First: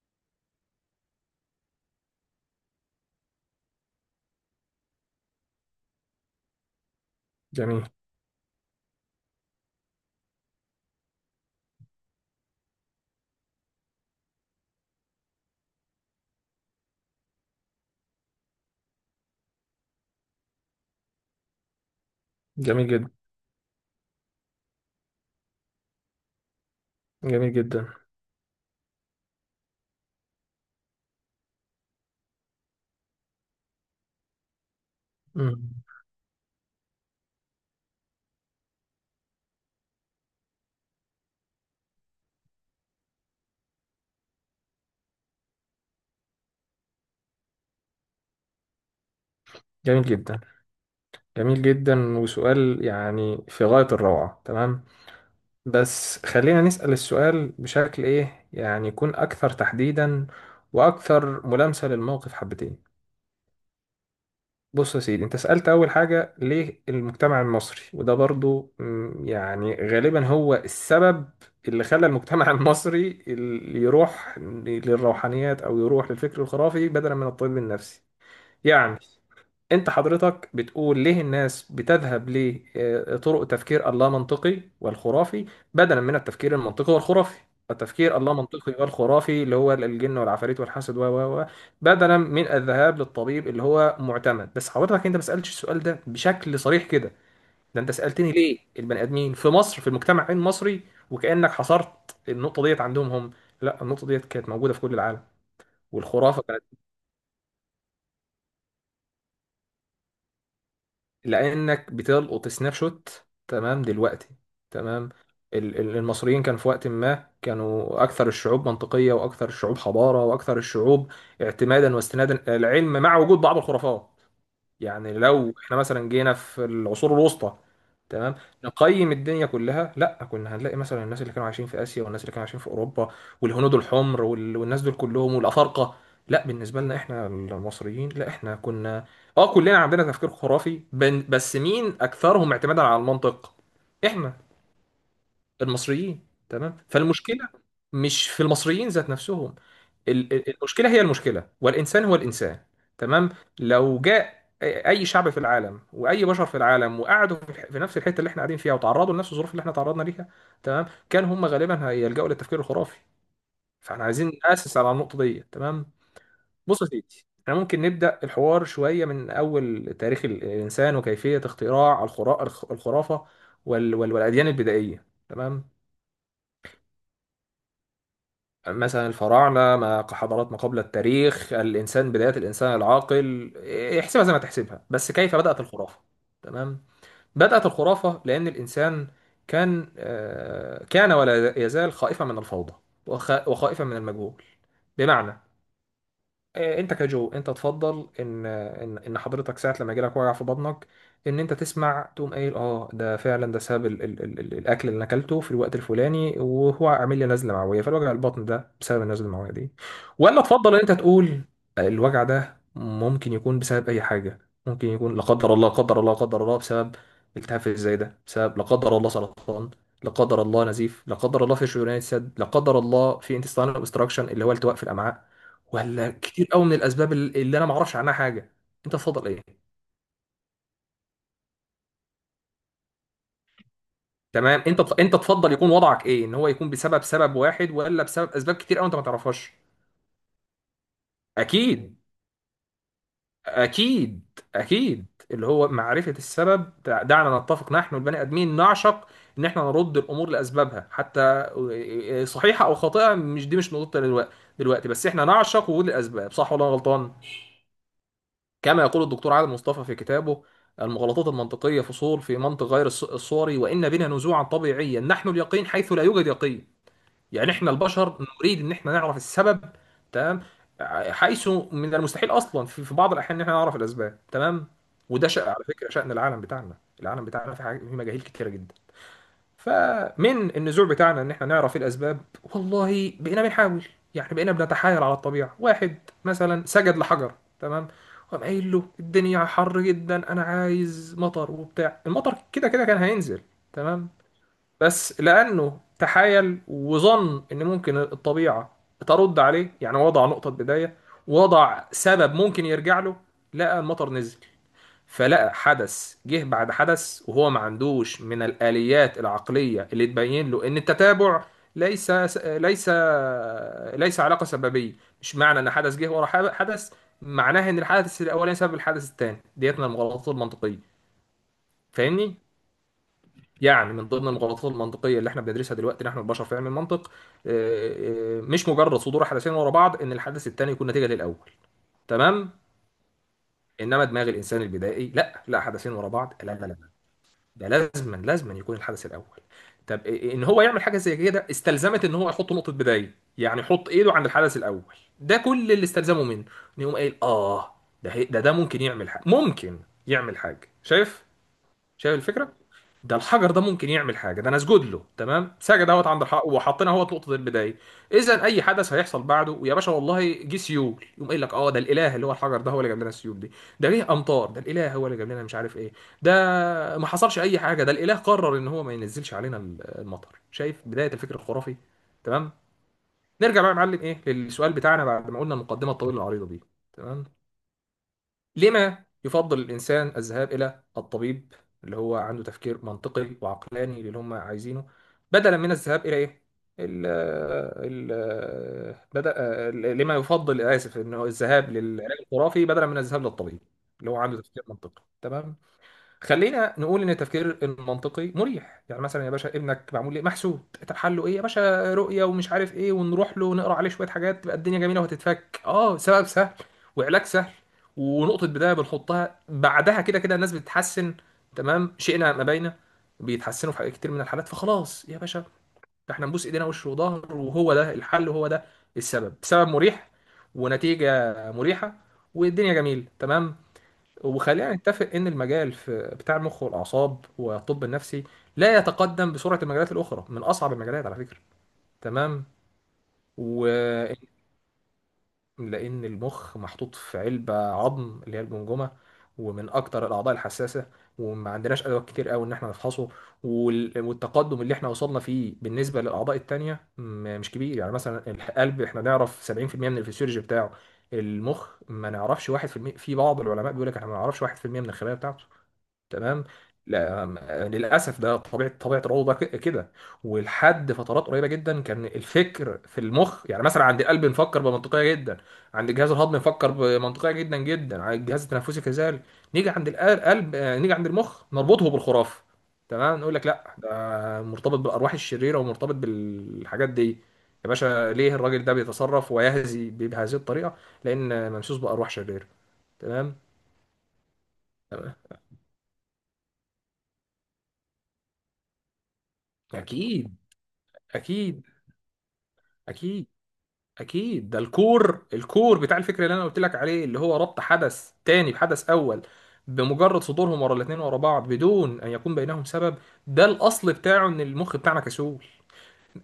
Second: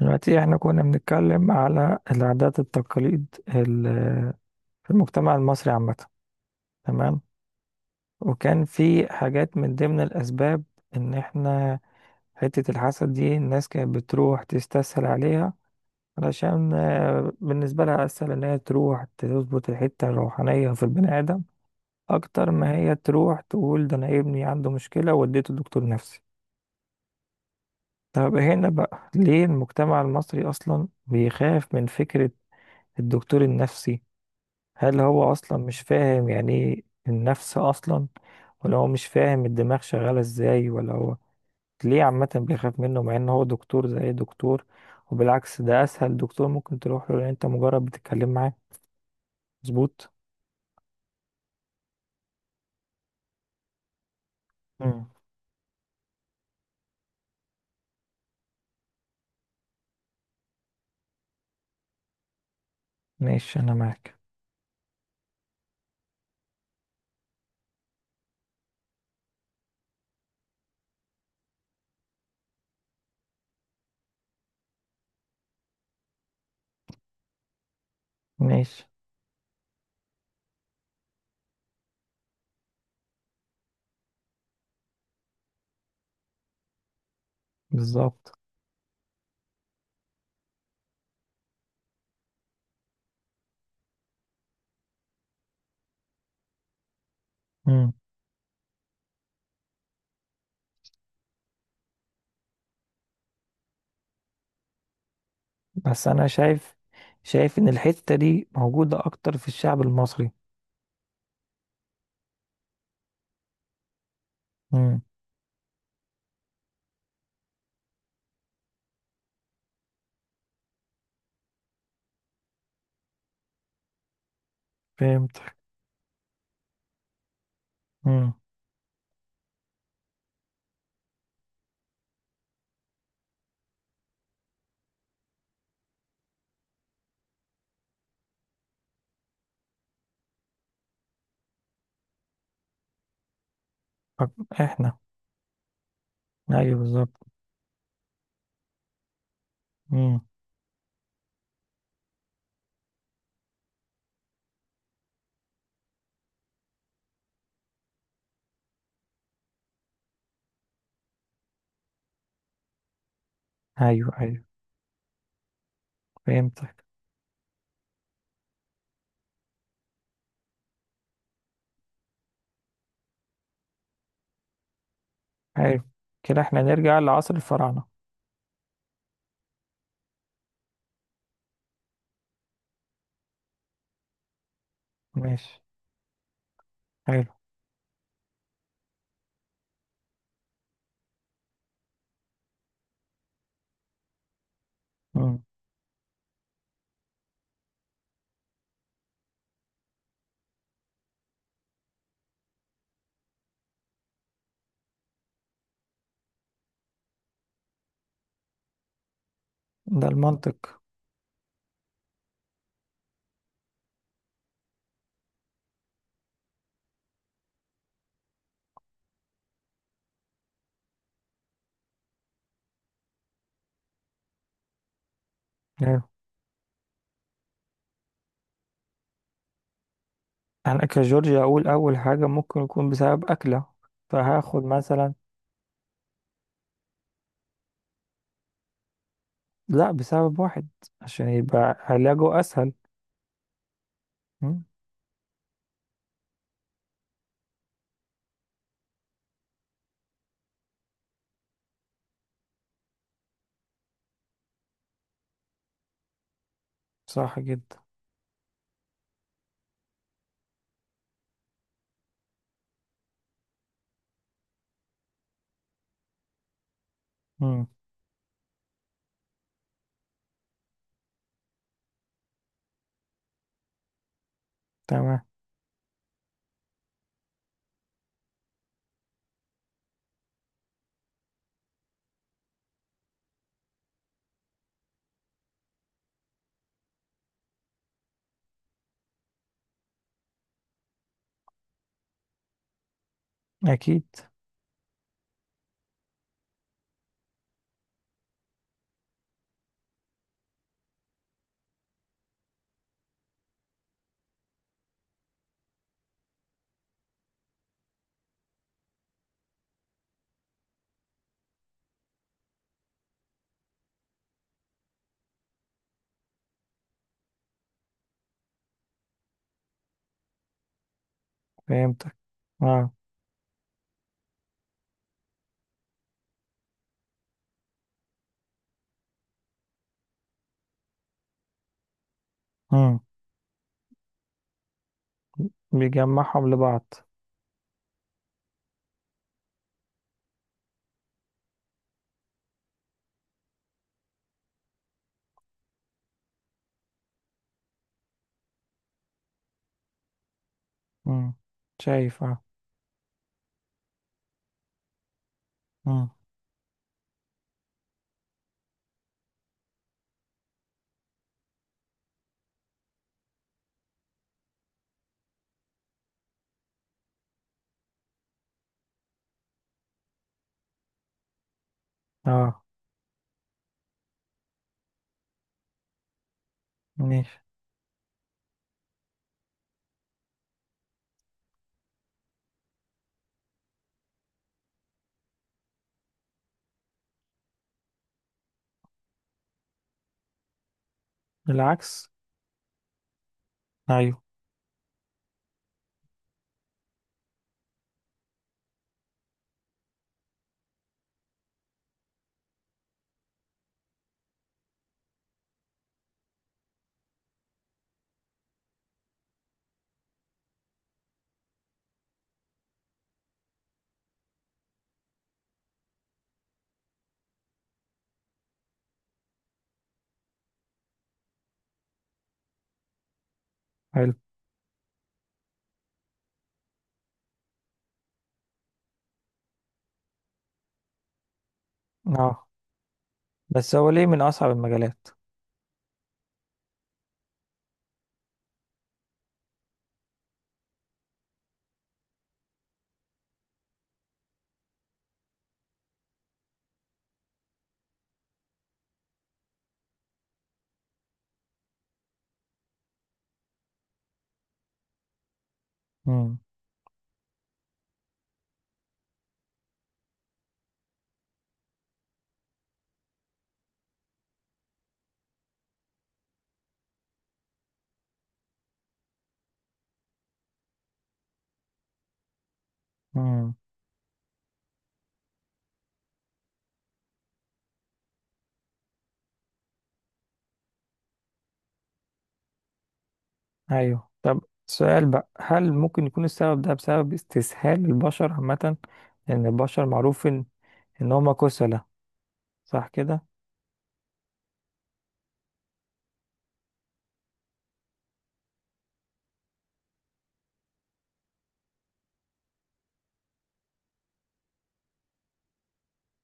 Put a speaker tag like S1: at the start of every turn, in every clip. S1: دلوقتي احنا كنا بنتكلم على العادات التقاليد في المجتمع المصري عامة. تمام.
S2: جميل.
S1: وكان في حاجات من ضمن الأسباب إن احنا حتة الحسد دي الناس كانت بتروح تستسهل عليها علشان بالنسبة لها أسهل إن هي تروح تظبط الحتة الروحانية في البني آدم أكتر ما
S2: جميل
S1: هي
S2: جدا.
S1: تروح تقول ده أنا ابني عنده مشكلة وديته دكتور نفسي.
S2: جميل جدا.
S1: طب هنا بقى ليه المجتمع المصري أصلا بيخاف من فكرة الدكتور النفسي؟ هل هو اصلا
S2: مم.
S1: مش فاهم يعني ايه النفس اصلا؟ ولا هو مش فاهم الدماغ شغالة ازاي، ولا هو ليه عامة بيخاف منه مع ان هو دكتور زي أي دكتور؟ وبالعكس ده اسهل دكتور ممكن تروح له لان انت مجرد بتتكلم معاه.
S2: جميل
S1: مظبوط.
S2: جدا. جميل جدا وسؤال يعني في غاية الروعة. تمام،
S1: مم.
S2: بس خلينا نسأل السؤال بشكل ايه يعني يكون اكثر تحديدا واكثر ملامسة للموقف حبتين.
S1: ماشي، انا معاك.
S2: بص يا سيدي، انت سألت اول حاجة ليه المجتمع المصري، وده برضو يعني غالبا هو السبب اللي خلى المجتمع المصري اللي يروح للروحانيات او يروح للفكر الخرافي بدلا من الطب النفسي.
S1: ماشي.
S2: يعني انت حضرتك بتقول ليه الناس بتذهب لطرق تفكير اللا منطقي والخرافي بدلا من التفكير المنطقي والخرافي، التفكير اللا
S1: بالظبط.
S2: منطقي والخرافي اللي هو الجن والعفاريت والحسد و بدلا من الذهاب للطبيب اللي هو معتمد. بس حضرتك انت ما سألتش السؤال ده بشكل صريح كده، ده انت
S1: مم.
S2: سألتني ليه البني ادمين في مصر، في المجتمع المصري، وكأنك حصرت النقطة ديت عندهم هم. لا، النقطة ديت كانت موجودة في كل العالم
S1: بس انا
S2: والخرافة،
S1: شايف ان الحتة دي موجودة اكتر في الشعب المصري.
S2: لانك بتلقط سناب شوت تمام دلوقتي.
S1: مم.
S2: تمام، المصريين كان في وقت ما كانوا اكثر الشعوب منطقيه واكثر الشعوب حضاره واكثر الشعوب اعتمادا واستنادا العلم، مع وجود بعض الخرافات. يعني لو
S1: فهمتك.
S2: احنا مثلا جينا في العصور الوسطى،
S1: مم.
S2: تمام، نقيم الدنيا كلها، لا، كنا هنلاقي مثلا الناس اللي كانوا عايشين في اسيا والناس اللي كانوا عايشين في اوروبا والهنود الحمر والناس دول كلهم والافارقه، لا، بالنسبه لنا احنا المصريين، لا، احنا كنا اه، كلنا عندنا تفكير خرافي، بس مين اكثرهم اعتمادا على المنطق؟ احنا
S1: احنا.
S2: المصريين. تمام،
S1: ايوه بالظبط.
S2: فالمشكله مش في المصريين ذات نفسهم،
S1: مم.
S2: المشكله هي المشكله، والانسان هو الانسان. تمام، لو جاء اي شعب في العالم واي بشر في العالم وقعدوا في في نفس الحته اللي احنا قاعدين فيها وتعرضوا لنفس الظروف اللي احنا تعرضنا ليها، تمام، كان هم غالبا هيلجأوا للتفكير الخرافي. فاحنا
S1: ايوه،
S2: عايزين
S1: ايوه.
S2: نأسس على النقطه دي. تمام،
S1: فهمت.
S2: بص يا سيدي، احنا ممكن نبدأ الحوار شويه من اول تاريخ الانسان وكيفيه اختراع الخرافه والاديان البدائيه. تمام،
S1: حلو. كده احنا نرجع لعصر الفراعنة.
S2: مثلا الفراعنة ما كحضارات ما قبل التاريخ، الإنسان، بداية الإنسان العاقل، احسبها زي ما تحسبها، بس كيف
S1: ماشي.
S2: بدأت الخرافة؟ تمام،
S1: حلو.
S2: بدأت الخرافة لأن الإنسان كان كان ولا يزال خائفا من الفوضى، وخائفا من المجهول. بمعنى
S1: مم.
S2: انت كجو، انت تفضل ان حضرتك ساعه لما يجيلك وجع في بطنك، ان انت تسمع تقوم قايل اه ده فعلا ده سبب الاكل اللي انا اكلته في الوقت الفلاني وهو عامل لي نزله معويه، فالوجع البطن ده بسبب النزله المعويه دي،
S1: ده
S2: ولا تفضل
S1: المنطق.
S2: ان انت تقول الوجع ده ممكن يكون بسبب اي حاجه؟ ممكن يكون لا قدر الله، لا قدر الله، لا قدر الله، بسبب التهاب في الزايده، بسبب لا قدر الله سرطان، لا قدر الله نزيف، لا قدر الله في شريان السد، لا قدر الله في انتستان اوبستراكشن اللي هو التواء في الامعاء،
S1: حلو.
S2: ولا كتير قوي من الاسباب اللي انا ما اعرفش عنها حاجه؟ انت تفضل ايه؟
S1: انا كجورجيا اقول اول حاجة ممكن يكون بسبب اكلة،
S2: تمام،
S1: فهاخد مثلا.
S2: انت تفضل يكون وضعك ايه؟ ان هو يكون بسبب سبب واحد، ولا بسبب اسباب كتير قوي انت ما تعرفهاش؟
S1: لا، بسبب واحد عشان يبقى
S2: اكيد،
S1: علاجه اسهل.
S2: اكيد،
S1: مم.
S2: اكيد، اللي هو معرفه السبب. دعنا نتفق، نحن البني ادمين نعشق ان احنا نرد الامور لاسبابها، حتى صحيحه او خاطئه، مش دي مش نقطه دلوقتي، دلوقتي بس احنا نعشق وجود الاسباب، صح ولا أنا غلطان؟
S1: صح جدا.
S2: كما يقول الدكتور عادل مصطفى في كتابه المغالطات المنطقية، فصول في منطق غير الصوري: وإن بنا نزوعا طبيعيا نحن اليقين حيث لا يوجد يقين. يعني
S1: مم.
S2: احنا البشر نريد ان احنا نعرف السبب. تمام، حيث من المستحيل اصلا في بعض الاحيان ان احنا نعرف الاسباب. تمام،
S1: تمام.
S2: وده شأن، على فكرة، شأن العالم بتاعنا، العالم بتاعنا في حاجة، في مجاهيل كتيرة جدا. فمن النزوع بتاعنا ان احنا نعرف الاسباب، والله بقينا بنحاول، يعني بقينا بنتحايل على الطبيعه. واحد مثلا سجد لحجر، تمام، وقام قايل له الدنيا حر جدا انا عايز مطر، وبتاع، المطر كده كده كان هينزل،
S1: اكيد.
S2: تمام، بس لانه تحايل وظن ان ممكن الطبيعه ترد عليه، يعني وضع نقطه بدايه، وضع سبب ممكن يرجع له، لقى المطر نزل، فلقى حدث جه بعد حدث، وهو ما عندوش من الآليات العقلية اللي تبين له إن التتابع ليس، ليس، ليس علاقة سببية. مش معنى إن حدث جه ورا حدث معناه إن الحدث الأولاني سبب الحدث الثاني، ديت من المغالطات المنطقية.
S1: فهمتك.
S2: فاهمني؟
S1: اه.
S2: يعني من ضمن المغالطات المنطقية اللي احنا بندرسها دلوقتي نحن البشر في علم المنطق مش مجرد صدور حدثين ورا بعض إن الحدث الثاني يكون نتيجة للأول. تمام؟
S1: مم.
S2: إنما دماغ الإنسان البدائي، لا لا، حدثين ورا بعض،
S1: بيجمعهم
S2: لا لا لا،
S1: لبعض.
S2: ده لازما لازما يكون الحدث الاول. طب إيه ان هو يعمل حاجه زي كده؟ استلزمت ان هو يحط نقطه بدايه، يعني يحط ايده عند الحدث الاول، ده كل اللي استلزمه منه، ان يقوم قايل اه، ده هي- ده ده ممكن يعمل حاجه، ممكن يعمل حاجه، شايف؟
S1: مم.
S2: شايف
S1: شايف، اه.
S2: الفكره؟ ده الحجر ده ممكن يعمل حاجه، ده انا اسجد له، تمام، سجد اهوت
S1: مم.
S2: عند الحق، وحطينا اهوت نقطه البدايه، اذا اي حدث هيحصل بعده، ويا باشا والله جه سيول، يقوم قايل لك اه ده الاله اللي هو الحجر ده هو اللي جاب لنا السيول دي، ده جه امطار ده الاله هو اللي جاب لنا مش عارف ايه، ده ما حصلش اي حاجه ده الاله قرر ان هو ما ينزلش علينا المطر، شايف بدايه الفكر الخرافي؟ تمام،
S1: اه.
S2: نرجع بقى يا معلم ايه للسؤال بتاعنا بعد ما قلنا المقدمه الطويله العريضه دي. تمام،
S1: ماشي.
S2: لما يفضل الإنسان الذهاب إلى الطبيب اللي هو عنده تفكير منطقي وعقلاني للي هم عايزينه، بدلا من الذهاب إلى إيه؟ ال ال بدأ لما يفضل، آسف، إنه الذهاب
S1: العكس.
S2: للعلاج الخرافي بدلا من الذهاب للطبيب اللي هو
S1: ايوه.
S2: عنده تفكير منطقي، تمام. خلينا نقول ان التفكير المنطقي مريح، يعني مثلا يا باشا ابنك معمول ليه، محسود، طب حله ايه يا باشا؟ رؤيه ومش عارف ايه، ونروح له نقرا عليه شويه حاجات تبقى الدنيا جميله وهتتفك، اه سبب سهل وعلاج سهل، ونقطه بدايه بنحطها، بعدها كده كده الناس بتتحسن، تمام، شئنا ما بينا بيتحسنوا في حاجات كتير من الحالات، فخلاص يا باشا، ده احنا نبوس ايدينا وش وظهر، وهو ده الحل وهو ده السبب، سبب مريح ونتيجه مريحه والدنيا جميله. تمام،
S1: حلو.
S2: وخلينا نتفق ان المجال في بتاع المخ والاعصاب والطب النفسي لا يتقدم بسرعه المجالات الاخرى، من اصعب المجالات على فكره. تمام،
S1: اه.
S2: و
S1: بس هو ليه من اصعب المجالات؟
S2: لان المخ محطوط في علبه عظم اللي هي الجمجمه، ومن اكتر الاعضاء الحساسه، وما عندناش ادوات كتير قوي ان احنا نفحصه، والتقدم اللي احنا وصلنا فيه بالنسبه للاعضاء التانيه مش كبير. يعني مثلا القلب احنا نعرف 70% من الفسيولوجي بتاعه، المخ ما نعرفش 1% في المية. في بعض العلماء بيقول لك احنا ما نعرفش 1% من الخلايا بتاعته.
S1: مم.
S2: تمام، لا للاسف ده طبيعه، طبيعه الروضه كده. ولحد فترات قريبه جدا كان الفكر في المخ، يعني مثلا عند القلب نفكر بمنطقيه جدا، عند الجهاز الهضمي نفكر بمنطقيه جدا جدا، عند الجهاز التنفسي كذلك، نيجي عند القلب، نيجي عند المخ نربطه بالخرافه. تمام، نقول لك
S1: مم.
S2: لا ده مرتبط بالارواح الشريره ومرتبط بالحاجات دي. يا باشا ليه الراجل ده بيتصرف ويهزي بهذه الطريقه؟ لان ممسوس بارواح شريره، تمام.
S1: ايوه، طب. سؤال
S2: تمام،
S1: بقى، هل ممكن يكون السبب ده بسبب استسهال البشر عامة؟ لأن البشر معروف
S2: اكيد،
S1: إن هما
S2: اكيد،
S1: كسلة. صح كده؟
S2: اكيد، اكيد ده الكور، الكور بتاع الفكره اللي انا قلت لك عليه، اللي هو ربط حدث تاني بحدث اول بمجرد صدورهم ورا الاثنين ورا بعض بدون ان يكون بينهم سبب. ده الاصل بتاعه ان المخ بتاعنا كسول،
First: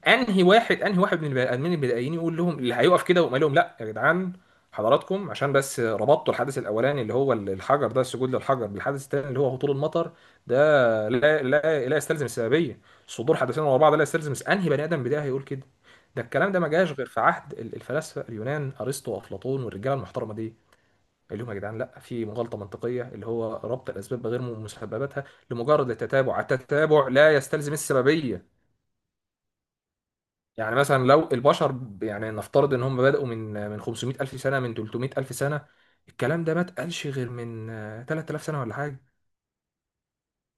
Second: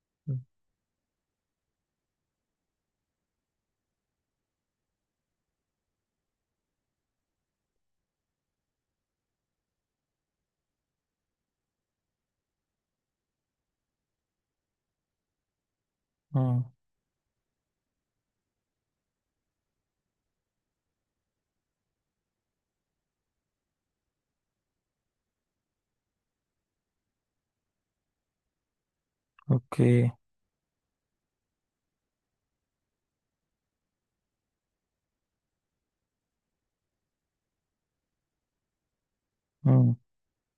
S2: انهي واحد، انهي واحد من البني ادمين البدائيين يقول لهم، اللي هيقف كده ويقول لهم لا يا جدعان حضراتكم عشان بس ربطتوا الحدث الاولاني اللي هو الحجر ده، السجود للحجر، بالحدث الثاني اللي هو هطول المطر، ده لا لا لا يستلزم السببيه، صدور حدثين ورا بعض لا يستلزم. انهي بني ادم بدائي هيقول كده؟ ده الكلام ده
S1: امم.
S2: ما جاش غير في عهد الفلاسفه اليونان، ارسطو وافلاطون والرجاله المحترمه دي، اللي هم يا جدعان لا، في مغالطه منطقيه اللي هو ربط الاسباب بغير مسبباتها لمجرد التتابع، التتابع لا يستلزم السببيه.
S1: أوكي.
S2: يعني مثلا لو البشر يعني نفترض ان هم بدأوا من 500 الف سنه، من 300 الف سنه، الكلام ده ما اتقالش غير من 3000 سنه ولا حاجه.
S1: امم.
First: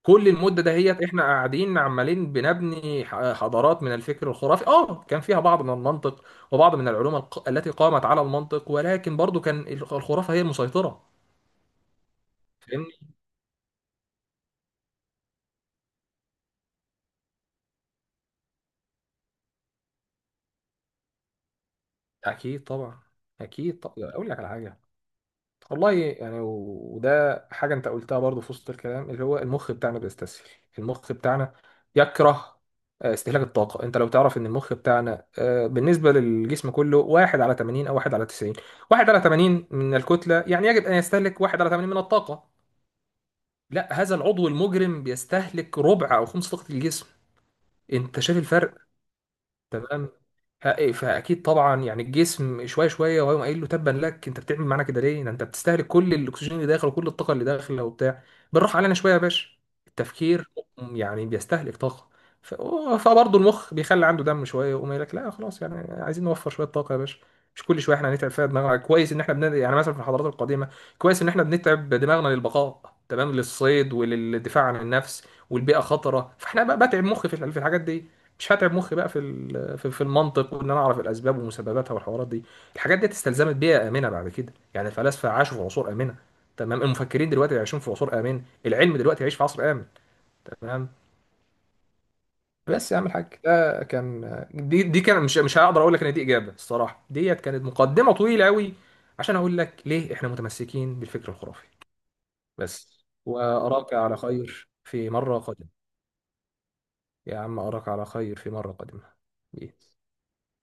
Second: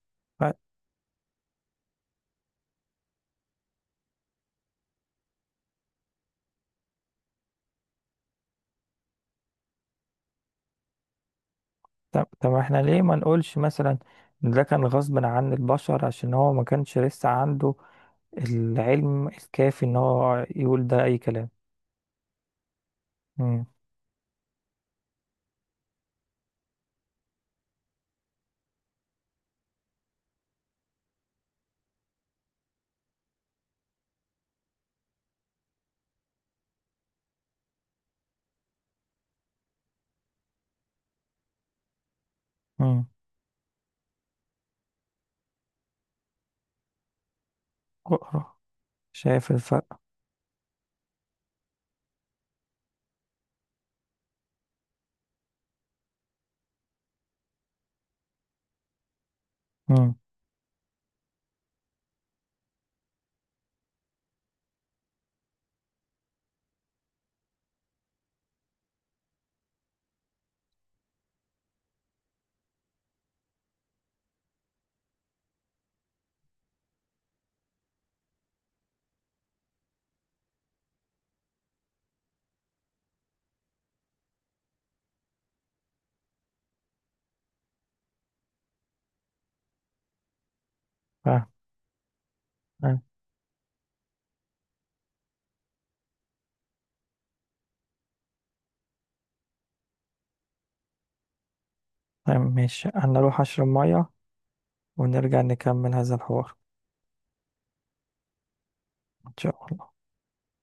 S2: كل
S1: ف-
S2: المده دهيت احنا قاعدين عمالين بنبني حضارات من الفكر الخرافي، اه كان فيها بعض من المنطق وبعض من العلوم التي قامت على المنطق، ولكن برضو كان الخرافه هي المسيطره.
S1: طب إحنا ليه
S2: فاهمني؟
S1: ما نقولش مثلا إن ده كان غصب عن البشر عشان هو ما كانش لسه عنده العلم الكافي إن هو يقول ده أي كلام.
S2: اكيد طبعا.
S1: امم.
S2: اكيد طبعا، اقول لك على حاجه، والله، يعني وده حاجة أنت قلتها برضو في وسط الكلام، اللي هو المخ بتاعنا بيستسهل، المخ بتاعنا يكره استهلاك الطاقة. أنت لو تعرف إن المخ بتاعنا بالنسبة للجسم كله واحد على 80 أو واحد على 90، واحد على 80 من الكتلة، يعني يجب أن يستهلك واحد على 80 من الطاقة،
S1: امم.
S2: لا، هذا العضو المجرم بيستهلك ربع أو خمس طاقة الجسم. أنت شايف
S1: اقرأ.
S2: الفرق؟
S1: شايف الفرق.
S2: تمام، فاكيد طبعا، يعني الجسم شويه شويه وهيقوم قايل له تبا لك انت بتعمل معانا كده ليه، ده انت بتستهلك كل الاكسجين اللي داخل وكل الطاقه اللي داخله وبتاع، بالراحه علينا شويه يا باشا.
S1: امم.
S2: التفكير يعني بيستهلك طاقه، ف- فبرضه المخ بيخلي عنده دم شويه ويقوم قايل لك لا خلاص، يعني عايزين نوفر شويه طاقه يا باشا، مش كل شويه احنا هنتعب فيها دماغنا. كويس ان احنا بن... يعني مثلا في الحضارات القديمه كويس ان احنا بنتعب دماغنا للبقاء، تمام، للصيد وللدفاع عن النفس والبيئه خطره، فاحنا بقى بتعب مخي في في الحاجات دي، مش هتعب مخي بقى في في المنطق وان انا اعرف الاسباب ومسبباتها والحوارات دي. الحاجات دي استلزمت بيئه امنه، بعد كده يعني الفلاسفه عاشوا في عصور امنه، تمام، المفكرين دلوقتي عايشين في عصور امان، العلم دلوقتي يعيش في عصر امن، تمام.
S1: فاهم.
S2: بس يا عم الحاج ده كان، دي كان، مش هقدر اقول لك ان دي اجابه، الصراحه ديت كانت مقدمه طويله قوي عشان اقول لك ليه احنا متمسكين بالفكر الخرافي.
S1: فاهم. ماشي،
S2: بس
S1: أنا أروح أشرب
S2: واراك
S1: مية
S2: على خير في مره
S1: ونرجع
S2: قادمه.
S1: نكمل هذا الحوار.
S2: يا عم اراك على خير في مره قادمه.
S1: إن شاء
S2: بيه.
S1: الله.